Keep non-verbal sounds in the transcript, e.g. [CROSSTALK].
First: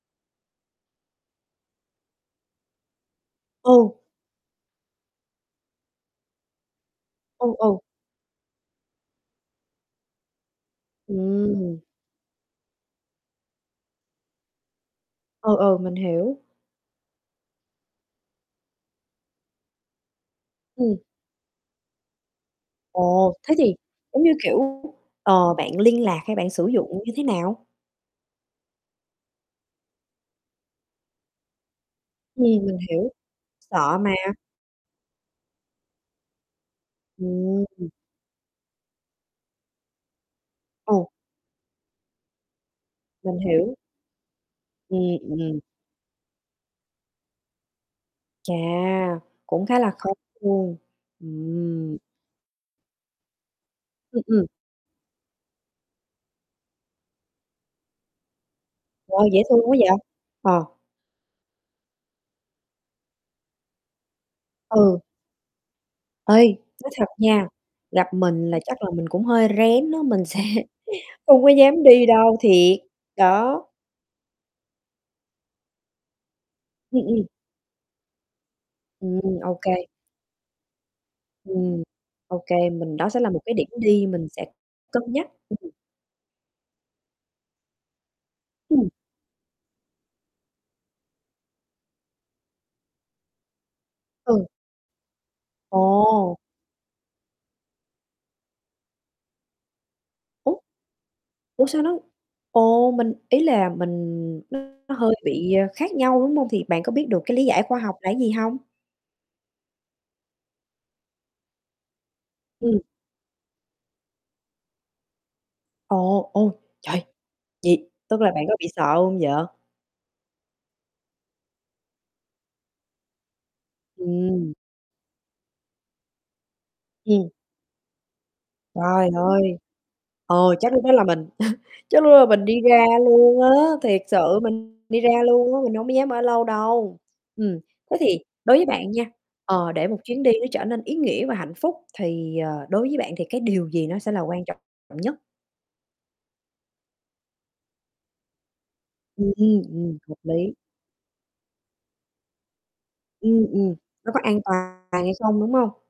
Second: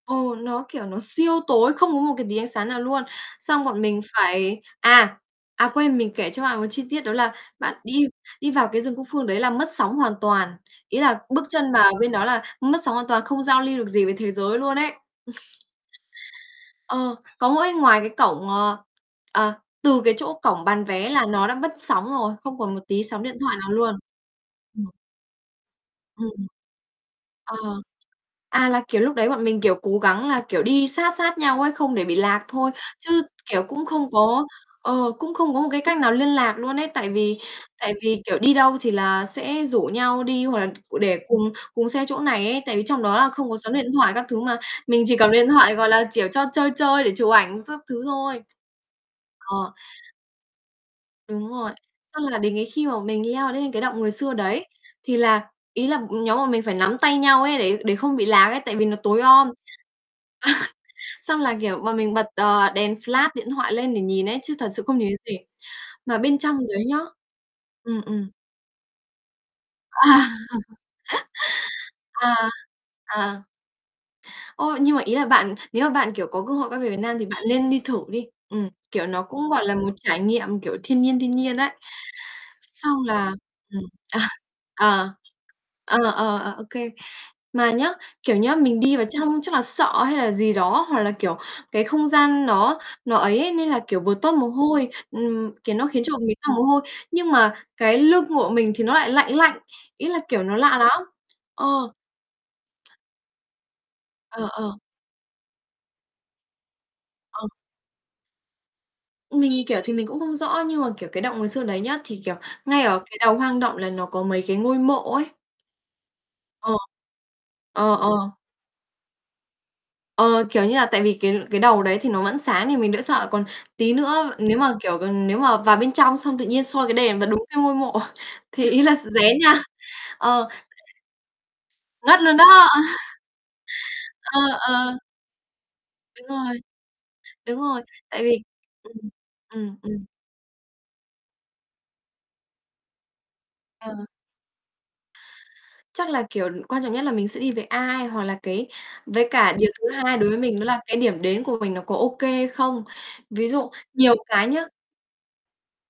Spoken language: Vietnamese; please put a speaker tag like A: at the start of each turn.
A: Ồ, nó, kiểu, nó siêu tối, không có một cái tí ánh sáng nào luôn. Xong bọn
B: Ừ.
A: mình phải à! À, quên mình kể cho bạn một chi tiết đó là
B: Ừ,
A: bạn
B: ừ.
A: đi đi vào cái rừng Cúc Phương đấy là mất sóng hoàn toàn, ý là bước chân
B: Ừm.
A: vào bên đó là mất sóng hoàn toàn không giao lưu được gì với thế giới luôn ấy.
B: Ừ,
A: [CHUCKLES]
B: ừ, mình hiểu.
A: Ờ, có mỗi ngoài cái cổng, ờ, ờ, từ cái chỗ cổng bán
B: Ừm.
A: vé là nó đã mất sóng rồi, không còn một tí sóng
B: Ồ,
A: điện
B: thế
A: thoại nào
B: thì,
A: luôn.
B: giống như, kiểu,
A: Ừm.
B: ờ, bạn liên lạc
A: Ừm,
B: hay bạn sử dụng như thế
A: ờ,
B: nào?
A: à, là, kiểu, lúc đấy bọn mình, kiểu, cố gắng là, kiểu, đi sát sát nhau ấy, không để bị
B: Ừm,
A: lạc thôi,
B: mình hiểu,
A: chứ, kiểu, cũng
B: sợ
A: không
B: mà.
A: có, ờ, cũng không có một cái cách nào liên lạc luôn ấy. Tại vì
B: Ừm.
A: tại vì, kiểu, đi đâu thì là sẽ rủ nhau đi hoặc là
B: Ồ.
A: để cùng cùng xe chỗ này ấy, tại vì trong đó là
B: Mình
A: không có sóng
B: hiểu.
A: điện thoại các thứ mà mình
B: Ừm,
A: chỉ cầm điện
B: ừm.
A: thoại, gọi là, chiểu, cho chơi chơi để chụp ảnh xác thứ thôi.
B: Chà, cũng
A: Ờ.
B: khá là khó luôn,
A: Đúng rồi,
B: ừm.
A: xong là đến cái khi mà mình leo lên cái Động Người
B: Ừm,
A: Xưa
B: ừm.
A: đấy, thì là ý là nhóm bọn mình phải nắm tay nhau ấy để để không bị lác ấy, tại vì nó
B: Trời
A: tối
B: ơi, dễ
A: om.
B: thương quá vậy, ờ.
A: [CHUCKLES] Xong là, kiểu, bọn mình bật, ờ, đèn flash điện thoại lên để nhìn ấy chứ thật sự không
B: Ừ.
A: nhìn thấy gì. Mà
B: Ê,
A: bên trong đấy
B: nói
A: nhá
B: thật nha,
A: ừm,
B: gặp
A: ừm.
B: mình là chắc là mình cũng hơi rén á,
A: À.
B: mình sẽ không có dám đi
A: [LAUGHS] à,
B: đâu, thiệt,
A: ờ.
B: đó.
A: Ô, nhưng mà ý là bạn nếu mà bạn, kiểu, có cơ hội quay về Việt
B: Ừm,
A: Nam thì
B: ừm.
A: bạn nên đi thử đi. Ừm, kiểu, nó
B: Ừm,
A: cũng,
B: ô
A: gọi là,
B: kê.
A: một trải nghiệm, kiểu, thiên nhiên, thiên nhiên ấy.
B: Ừm, ô kê mình
A: Xong
B: đó sẽ là
A: là
B: một cái điểm
A: ừm,
B: đi
A: ờ,
B: mình sẽ cân
A: ờ,
B: nhắc. Ừm.
A: ờ, ờ, ờ, ô kê. Mà nhé, kiểu nhé, mình
B: Ừm.
A: đi vào trong chắc là sợ hay là gì đó, hoặc là, kiểu, cái không gian nó nó ấy ấy, nên là, kiểu, vừa toát
B: Ừ.
A: mồ hôi, ừm, kiểu, nó khiến cho
B: Ồ.
A: mình ra mồ hôi. Nhưng mà cái lưng của mình thì nó lại lạnh lạnh, ý là, kiểu,
B: Ủa,
A: nó lạ lắm.
B: ủa sao
A: Ờ.
B: nó ồ, mình ý là mình
A: Ờ, ờ.
B: nó hơi bị khác nhau, đúng hông? Thì bạn có biết được cái lý
A: Ờ.
B: giải khoa học là cái gì hông?
A: Mình, kiểu, thì mình cũng không rõ nhưng mà, kiểu, cái Động Người Xưa đấy nhá, thì, kiểu,
B: Ừm.
A: ngay ở cái đầu hoang động là nó có mấy cái ngôi mộ ấy.
B: Ồ, ô,
A: Ờ,
B: trời! Vậy
A: ờ, ờ.
B: tức là bạn có bị sợ hông vậy?
A: Ờ, kiểu như là, tại vì cái cái đầu đấy thì nó vẫn sáng thì mình đã sợ, còn tí nữa
B: Ừm.
A: nếu mà, kiểu, còn nếu mà vào bên trong xong tự nhiên soi cái đèn và
B: Ừm.
A: đúng cái ngôi mộ thì ý là
B: Trời
A: rén nha.
B: ơi,
A: Ờ.
B: ờ, chắc lúc đó là mình [CHUCKLES] chắc lúc
A: Ngất
B: là
A: luôn đó!
B: mình đi ra luôn á. Thiệt
A: [CHUCKLES] Ờ,
B: sự mình
A: ờ.
B: đi ra luôn á, mình hông có dám ở
A: Đúng
B: lâu
A: rồi.
B: đâu.
A: Đúng
B: Ừm,
A: rồi,
B: thế thì
A: tại vì
B: đối với bạn
A: ừm,
B: nha, ờ,
A: ừm,
B: để một
A: ừm.
B: chuyến đi nó trở nên ý nghĩa và hạnh phúc thì, ờ, đối với bạn thì cái điều gì nó
A: Ờ.
B: sẽ là quan trọng nhất?
A: Chắc là, kiểu, quan trọng nhất là mình sẽ đi với ai hoặc là cái với
B: Ừm,
A: cả điều thứ
B: ừm, hợp
A: hai đối với
B: lý.
A: mình đó là cái điểm đến của mình nó có ô kê hay không.
B: Ừm,
A: Ví dụ
B: ừm, nó
A: nhiều
B: có an
A: cái nhá
B: toàn hay không, đúng hông?